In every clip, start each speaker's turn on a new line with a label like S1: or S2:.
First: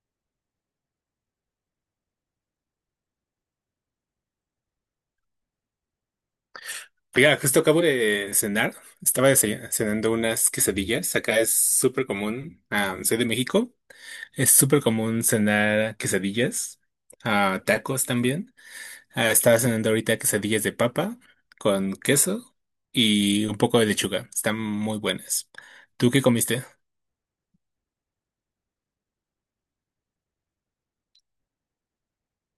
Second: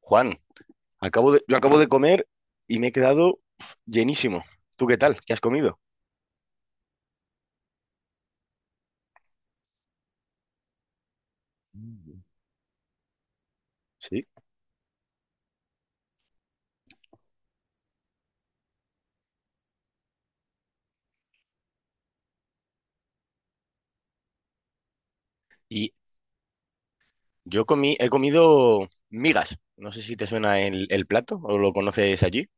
S1: Juan, yo acabo de comer y me he quedado llenísimo. ¿Tú qué tal? ¿Qué has comido?
S2: Mira, justo acabo de cenar. Estaba cenando unas quesadillas. Acá es súper
S1: Mm.
S2: común. Soy de México.
S1: Sí.
S2: Es súper común cenar quesadillas. Tacos también. Estaba cenando ahorita quesadillas de papa con queso y un poco de lechuga. Están muy buenas.
S1: Y
S2: ¿Tú qué comiste?
S1: yo he comido migas. No sé si te suena el plato o lo conoces allí.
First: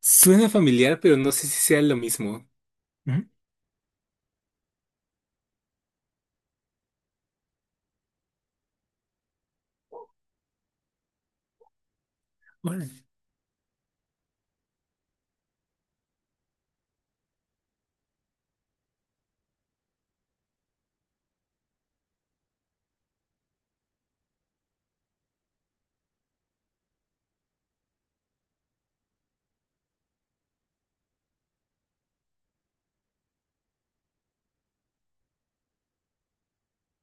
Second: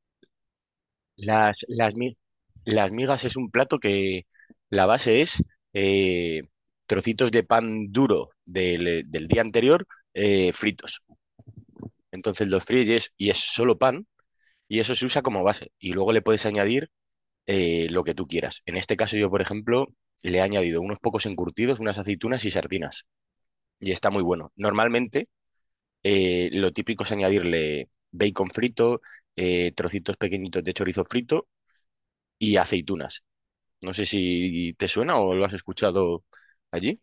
S2: Suena familiar, pero no sé
S1: Las,
S2: si sea
S1: las,
S2: lo
S1: mi-
S2: mismo.
S1: las migas
S2: Ujú.
S1: es un plato que la base es eh, trocitos de pan duro del día anterior fritos. Entonces los
S2: Órale.
S1: fríes y es solo pan, y eso se usa como base. Y luego le puedes añadir lo que tú quieras. En este caso yo, por ejemplo, le he añadido unos pocos encurtidos, unas aceitunas y sardinas. Y está muy bueno. Normalmente lo típico es añadirle bacon frito, trocitos pequeñitos de chorizo frito y aceitunas. No sé si te suena o lo has escuchado allí.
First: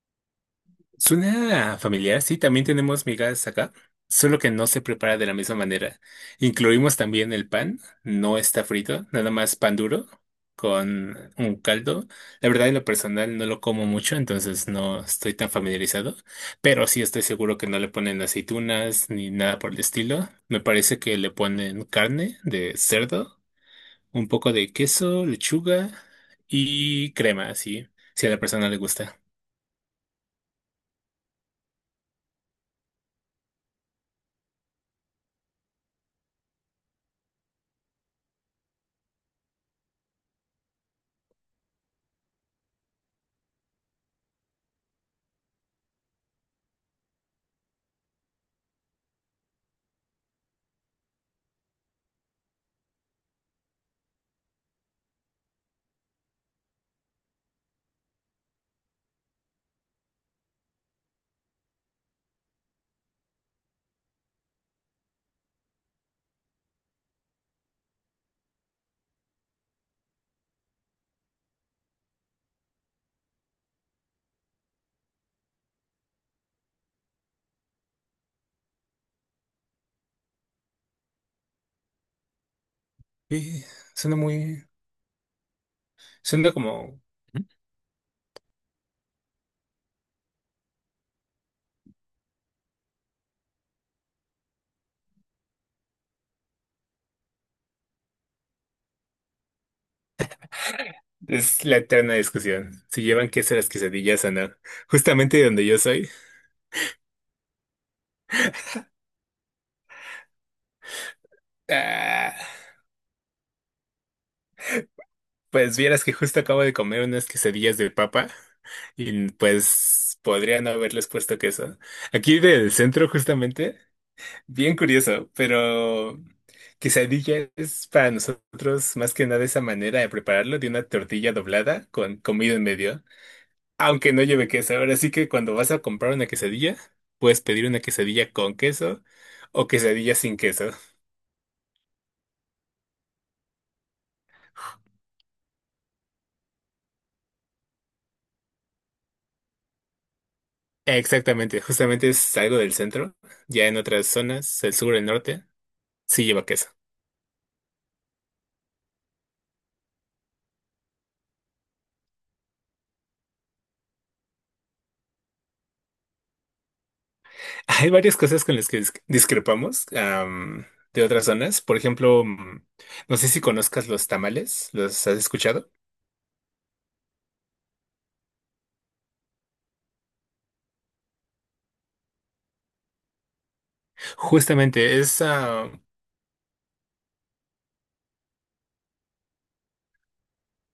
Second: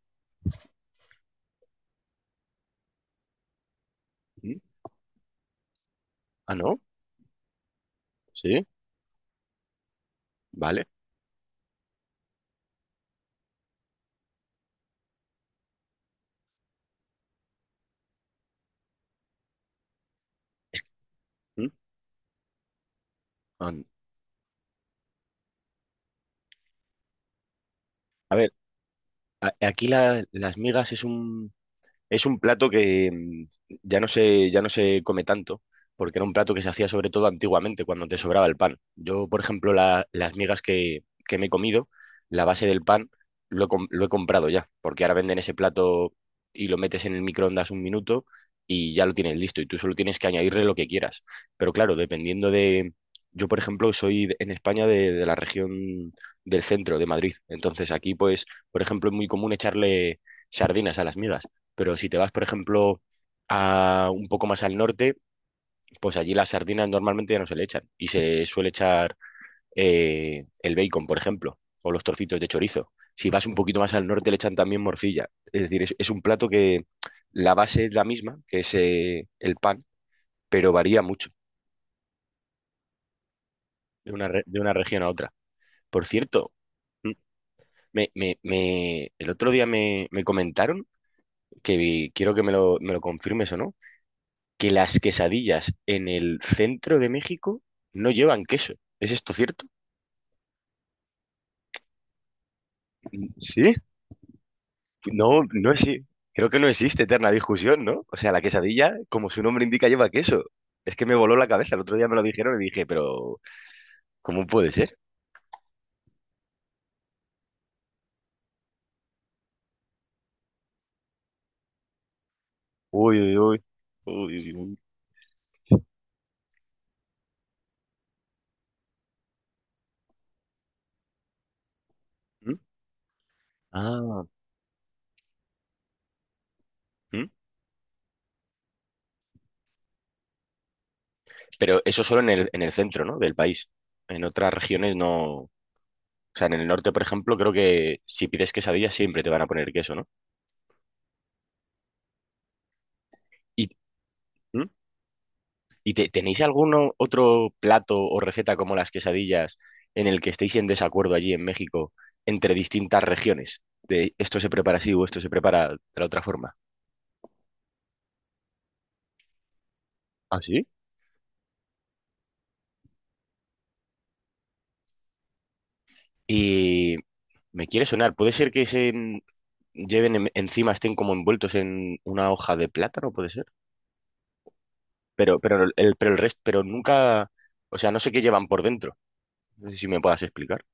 S2: Suena familiar, sí, también tenemos migas acá, solo que
S1: ¿Mm?
S2: no se prepara de la misma manera.
S1: Ah, no.
S2: Incluimos también el pan, no está
S1: Sí,
S2: frito, nada más pan duro
S1: vale.
S2: con un caldo. La verdad, en lo personal no lo como mucho, entonces no estoy tan familiarizado, pero sí estoy seguro que no le ponen aceitunas ni nada por el estilo. Me
S1: Es-
S2: parece que le
S1: ¿Mm?
S2: ponen carne de cerdo,
S1: Ah.
S2: un poco de queso, lechuga y crema, así, si a
S1: A
S2: la
S1: ver,
S2: persona le gusta.
S1: aquí las migas es un, Es un plato que ya no se come tanto, porque era un plato que se hacía sobre todo antiguamente, cuando te sobraba el pan. Yo, por ejemplo, las migas que me he comido, la base del pan, lo he comprado ya, porque ahora venden ese plato y lo metes en el microondas un minuto y ya lo tienes listo, y tú solo tienes que añadirle lo que quieras. Pero claro, dependiendo de... Yo, por ejemplo, en España de la región del centro, de Madrid. Entonces aquí, pues, por ejemplo, es muy común echarle sardinas a las migas. Pero si te vas, por ejemplo, a un poco más al norte, pues allí las sardinas normalmente ya no se le echan y se suele echar el bacon, por ejemplo, o los trocitos de chorizo. Si vas un poquito más al norte, le echan también morcilla. Es decir, es un plato que la base es la misma, que es el pan, pero varía mucho
S2: Y
S1: de
S2: suena
S1: de
S2: muy...
S1: una región a otra. Por
S2: Suena
S1: cierto,
S2: como...
S1: mm, el otro día me comentaron quiero que me me lo confirmes o no, que las quesadillas en el centro de México no llevan queso. ¿Es esto cierto?
S2: Es la eterna discusión: si llevan queso las
S1: Sí.
S2: quesadillas o no. Justamente
S1: No,
S2: de donde
S1: no
S2: yo
S1: existe.
S2: soy.
S1: Creo que no existe eterna discusión, ¿no? O sea, la quesadilla, como su nombre indica, lleva queso. Es que me voló la cabeza. El otro día me lo
S2: Ah,
S1: dijeron y dije, pero ¿cómo puede ser?
S2: pues vieras que justo acabo de comer unas quesadillas de papa y pues podría no haberles puesto queso. Aquí del centro
S1: Uy, uy, uy.
S2: justamente,
S1: Uy, uy,
S2: bien
S1: uy.
S2: curioso, pero quesadilla es para nosotros más que nada esa manera de prepararlo: de una tortilla doblada con comida
S1: ¿Mm?
S2: en medio. Aunque no
S1: Ah.
S2: lleve queso. Ahora sí que cuando vas a comprar una quesadilla,
S1: ¿Mm?
S2: puedes pedir una quesadilla con queso o quesadilla sin queso.
S1: Pero eso solo en en el centro, ¿no? Del país. En otras regiones no. O sea, en el norte, por ejemplo, creo que si pides quesadilla siempre te van a poner queso, ¿no?
S2: Exactamente, justamente es algo del centro. Ya
S1: Y,
S2: en otras zonas,
S1: ¿mm?
S2: el sur, el norte,
S1: ¿Y
S2: sí
S1: tenéis
S2: lleva queso.
S1: algún otro plato o receta como las quesadillas en el que estéis en desacuerdo allí en México entre distintas regiones? De esto se prepara así o esto se prepara de la otra forma.
S2: Hay varias cosas con las que discrepamos
S1: ¿Ah, sí?
S2: de otras zonas. Por ejemplo, no sé si conozcas los tamales, ¿los has escuchado?
S1: Y me quiere sonar, ¿puede ser que lleven encima, estén como envueltos en una hoja de plátano, puede ser?
S2: Justamente, es...
S1: Pero el resto, pero nunca, o sea, no sé qué llevan por dentro. No sé si me puedas explicar,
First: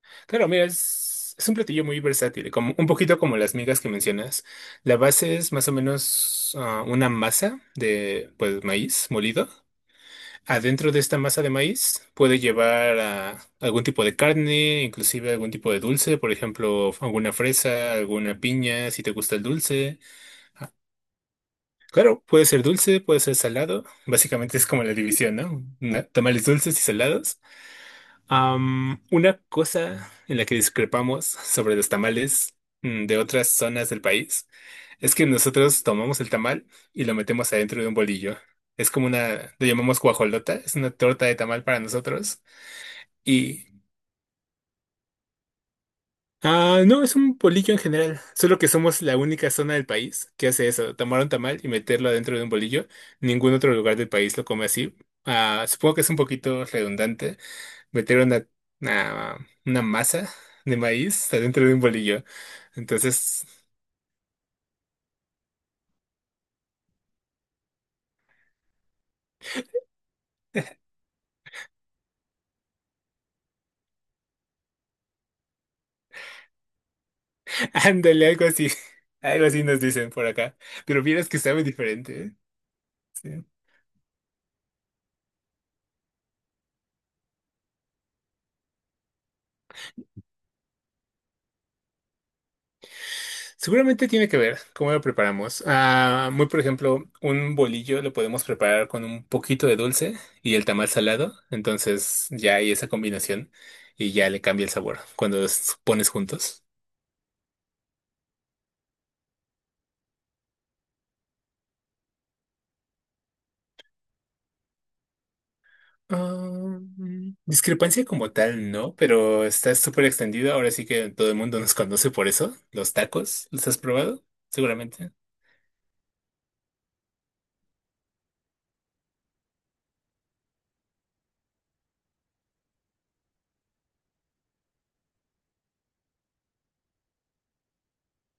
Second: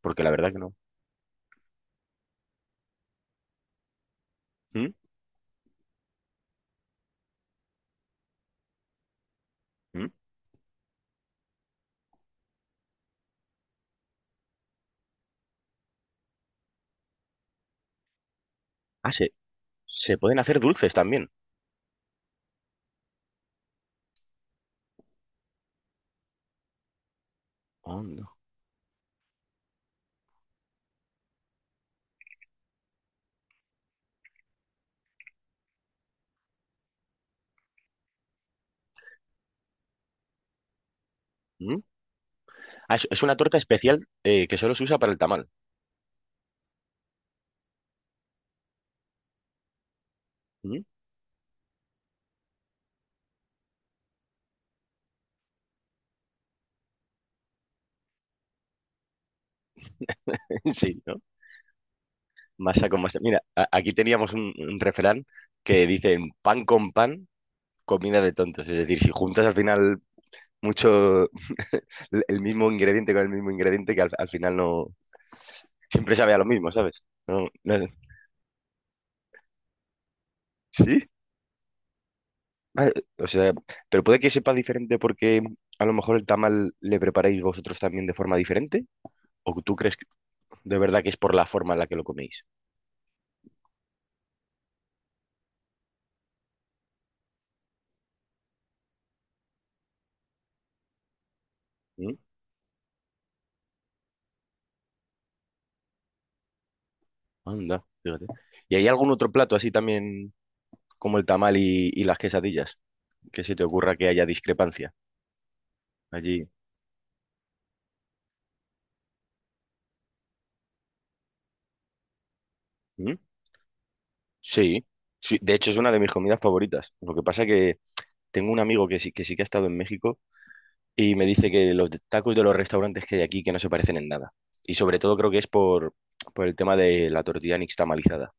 S1: porque la
S2: Claro,
S1: verdad que
S2: mira,
S1: no.
S2: es un platillo muy versátil, como un poquito como las migas que mencionas.
S1: ¿Mm?
S2: La base es más o menos una masa de, pues, maíz molido.
S1: ¿Mm?
S2: Adentro de esta masa de maíz puede llevar algún tipo de carne, inclusive algún tipo de dulce, por ejemplo, alguna fresa, alguna piña, si te
S1: Ah,
S2: gusta el dulce.
S1: se pueden hacer dulces también.
S2: Claro, puede ser dulce, puede ser salado. Básicamente es como la división, ¿no? Tamales dulces y salados.
S1: Oh, no.
S2: Una cosa en la que discrepamos sobre los tamales de otras zonas del país es que nosotros tomamos el tamal y lo metemos adentro de un bolillo. Es como una... lo llamamos guajolota, es una torta de tamal para nosotros.
S1: Ah, es una torta
S2: Y,
S1: especial que solo se usa para el tamal.
S2: no, es un bolillo en general, solo que somos la única zona del país que hace
S1: ¿Mm?
S2: eso: tomar un tamal y meterlo adentro de un bolillo. Ningún otro lugar del país lo come así. Ah, supongo que es un poquito redundante meter una, una masa de
S1: Sí, ¿no?
S2: maíz adentro de un bolillo.
S1: Masa con masa. Mira,
S2: Entonces,
S1: aquí teníamos un refrán que dice pan con pan, comida de tontos. Es decir, si juntas al final mucho el mismo ingrediente con el mismo ingrediente, que al final no siempre sabe a lo mismo, ¿sabes? No, no-
S2: ándale, algo así. Algo así nos dicen por acá. Pero
S1: ¿Sí?
S2: vieras que sabe diferente, ¿eh?
S1: Ah, o
S2: Sí.
S1: sea, pero puede que sepa diferente porque a lo mejor el tamal le preparáis vosotros también de forma diferente, o tú crees que- de verdad que es por la forma en la que lo coméis.
S2: Seguramente tiene que ver cómo lo preparamos. Muy por ejemplo, un bolillo lo podemos preparar con un poquito de dulce y el tamal salado.
S1: ¿Mm?
S2: Entonces ya hay esa combinación y ya le cambia el sabor cuando los pones juntos.
S1: Anda, fíjate. ¿Y hay algún otro plato así también como el tamal y las quesadillas? Que se te ocurra que haya discrepancia
S2: Ah,
S1: allí.
S2: discrepancia como tal, no, pero está súper extendido. Ahora sí que todo el mundo nos conoce por eso. Los
S1: ¿Mm?
S2: tacos, ¿los has probado?
S1: Sí,
S2: Seguramente.
S1: sí. De hecho, es una de mis comidas favoritas. Lo que pasa que tengo un amigo que sí que ha estado en México y me dice que los tacos de los restaurantes que hay aquí que no se parecen en nada. Y sobre todo creo que es por el tema de la tortilla nixtamalizada,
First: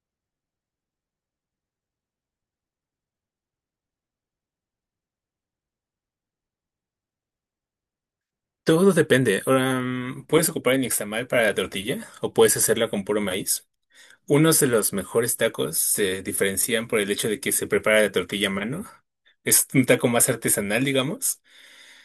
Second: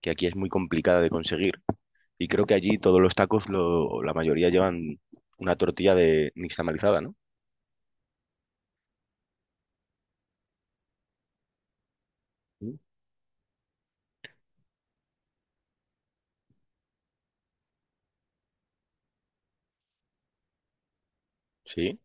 S1: que aquí es muy complicada de conseguir. Y creo que allí todos los tacos, la mayoría llevan una tortilla de nixtamalizada, ¿no?
S2: Todo depende. Ahora, puedes ocupar el nixtamal para la tortilla o puedes
S1: ¿Mm?
S2: hacerla con puro maíz. Unos de los mejores tacos se diferencian por el hecho de que se prepara la tortilla a mano. Es un taco más artesanal, digamos.
S1: Sí.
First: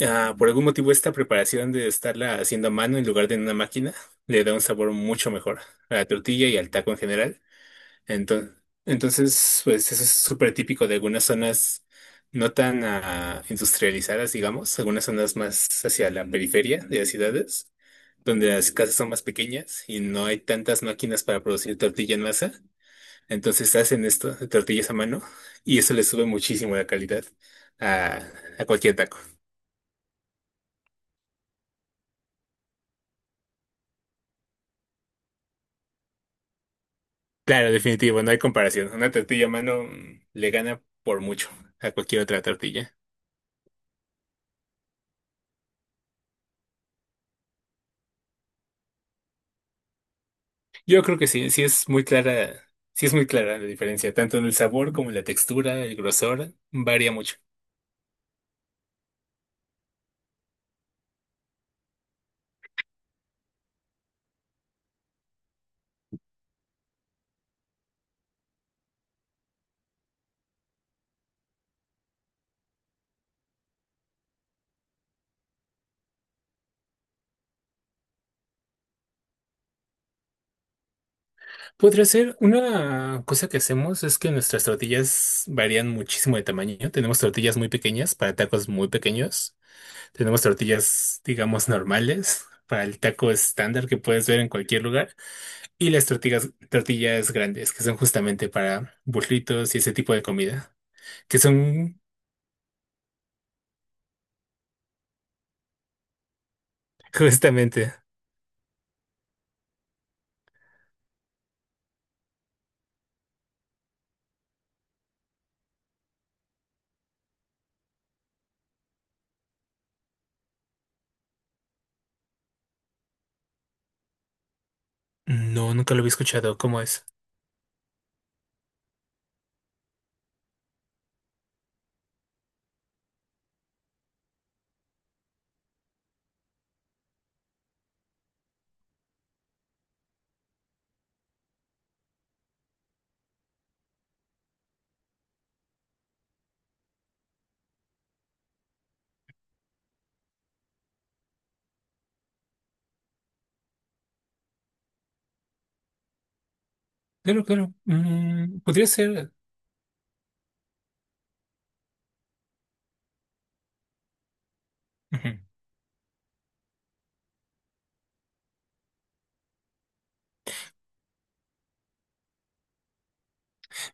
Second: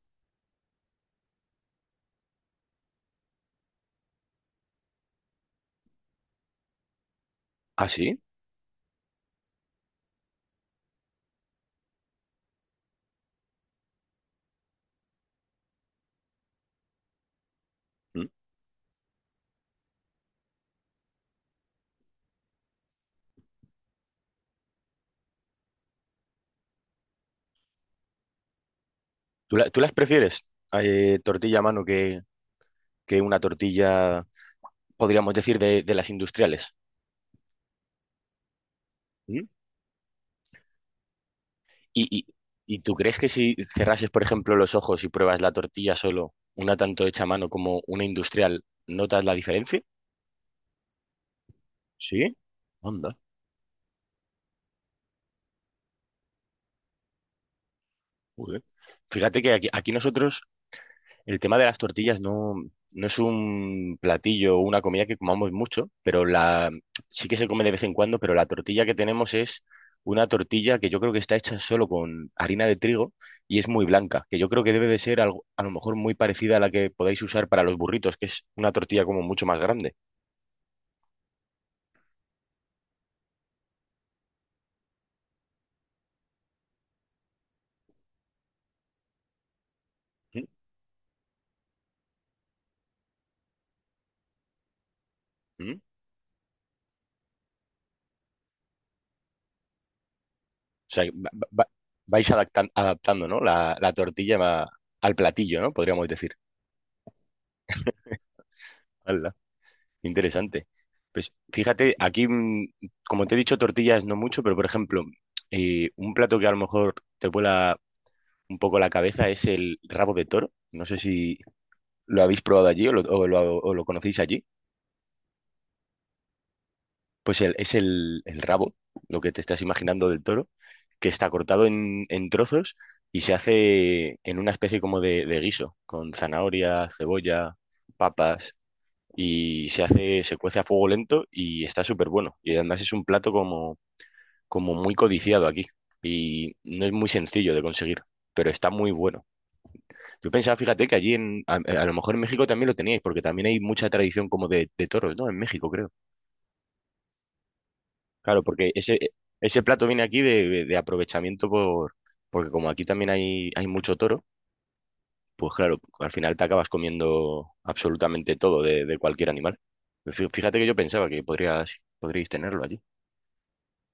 S2: Ah, por algún motivo esta preparación de estarla haciendo a mano en lugar de en una máquina le da un sabor mucho mejor a la tortilla y al taco en general.
S1: Ah, sí.
S2: Entonces, entonces pues eso es súper típico de algunas zonas no tan industrializadas, digamos, algunas zonas más hacia la periferia de las ciudades,
S1: Mm.
S2: donde las casas son más pequeñas y no hay tantas máquinas para producir tortilla en masa. Entonces hacen esto, tortillas a mano, y eso le sube muchísimo la calidad a, a cualquier taco.
S1: ¿Tú, tú las prefieres? Tortilla a mano que una tortilla, podríamos decir, de las industriales.
S2: Claro, definitivo, no hay comparación. Una
S1: ¿Mm?
S2: tortilla a mano le gana por mucho a
S1: ¿Y,
S2: cualquier
S1: y,
S2: otra
S1: ¿y tú
S2: tortilla.
S1: crees que si cerrases, por ejemplo, los ojos y pruebas la tortilla solo, una tanto hecha a mano como una industrial, notas la diferencia?
S2: Yo creo que sí, sí es muy
S1: Sí.
S2: clara, sí es
S1: Anda.
S2: muy clara la diferencia, tanto en el sabor como en la textura; el grosor varía mucho.
S1: Joder. Fíjate que aquí nosotros el tema de las tortillas no, no es un platillo o una comida que comamos mucho, pero la sí que se come de vez en cuando, pero la tortilla que tenemos es una tortilla que yo creo que está hecha solo con harina de trigo y es muy blanca, que yo creo que debe de ser algo, a lo mejor muy parecida a la que podáis usar para los burritos, que es una tortilla como mucho más grande.
S2: Podría ser. Una cosa que hacemos es que nuestras tortillas varían muchísimo de tamaño. Tenemos tortillas muy pequeñas para tacos muy pequeños. Tenemos
S1: ¿Mm?
S2: tortillas, digamos, normales para el taco estándar que puedes ver en cualquier lugar.
S1: ¿Mm?
S2: Y
S1: O
S2: las tortillas, tortillas grandes, que son justamente para burritos y ese tipo de comida,
S1: sea, va-
S2: que
S1: va- va-
S2: son
S1: vais adaptan- adaptando, ¿no? La tortilla al platillo, ¿no? Podríamos decir.
S2: justamente...
S1: Interesante. Pues fíjate, aquí, como te he dicho, tortillas no mucho, pero por ejemplo, un plato que a lo mejor te vuela un poco la cabeza es el rabo de toro. No sé si lo habéis probado allí o o lo conocéis allí.
S2: No, nunca lo había escuchado. ¿Cómo es?
S1: Pues es el rabo, lo que te estás imaginando del toro, que está cortado en trozos y se hace en una especie como de guiso, con zanahoria, cebolla, papas. Y se hace, se cuece a fuego lento y está súper bueno. Y además es un plato como, como muy codiciado aquí y no es muy sencillo de conseguir, pero está muy bueno. Yo pensaba, fíjate, que allí en, a lo mejor en México también lo teníais, porque también hay mucha tradición como de toros, ¿no? En México, creo.
S2: Claro, claro.
S1: Claro, porque
S2: Podría ser...
S1: ese plato viene aquí de aprovechamiento por, porque como aquí también hay mucho toro,
S2: Ujú.
S1: pues claro, al final te acabas comiendo absolutamente todo de cualquier animal. Fíjate que yo pensaba que podríais tenerlo allí.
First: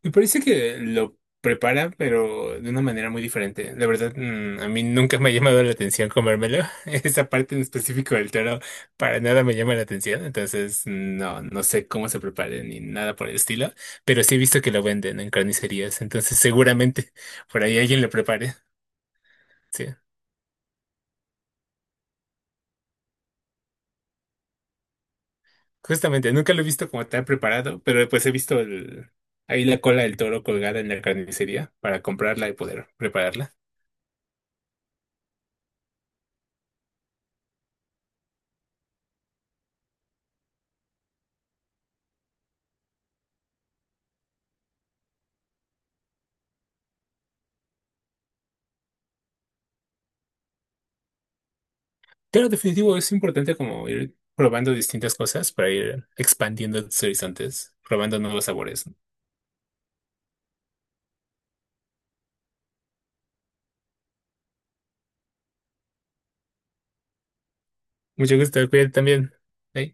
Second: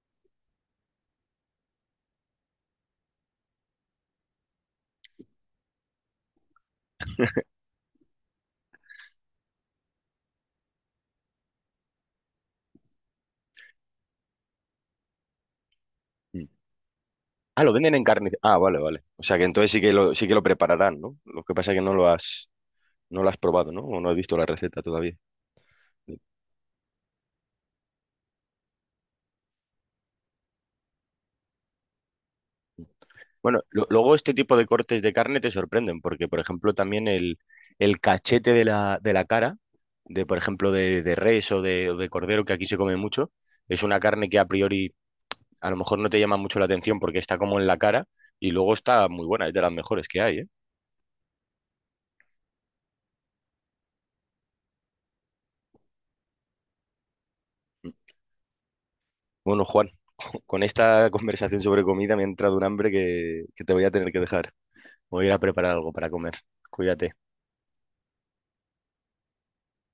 S2: Me parece que lo prepara, pero de una manera muy diferente. La verdad, a mí nunca me ha llamado la atención comérmelo. Esa parte en específico del toro para nada me llama la atención. Entonces, no, no sé cómo se prepare ni nada por el estilo. Pero sí he visto que lo venden en carnicerías. Entonces,
S1: Mm.
S2: seguramente por
S1: Ah, lo
S2: ahí
S1: venden
S2: alguien
S1: en
S2: lo
S1: carne.
S2: prepare.
S1: Ah, vale, vale. O sea que entonces sí que
S2: Sí,
S1: sí que lo prepararán, ¿no? Lo que pasa es que no lo has probado, ¿no? O no has visto la receta todavía.
S2: justamente, nunca lo he visto como tal preparado, pero pues he visto ahí la cola del toro colgada en la carnicería para comprarla y poder prepararla.
S1: Bueno, luego este tipo de cortes de carne te sorprenden, porque por ejemplo también el cachete de de la cara, de por ejemplo de res o de cordero, que aquí se come mucho, es una carne que a priori a lo mejor no te llama mucho la atención porque está como en la cara y luego está muy buena, es de las mejores que hay, ¿eh?
S2: Pero definitivo es importante como ir probando distintas cosas para ir expandiendo tus horizontes, probando nuevos sabores.
S1: Bueno, Juan, con esta conversación sobre comida me ha entrado un hambre que te voy a tener que dejar. Voy a ir a preparar algo para comer. Cuídate.
S2: Mucho gusto, cuídate también. Bye.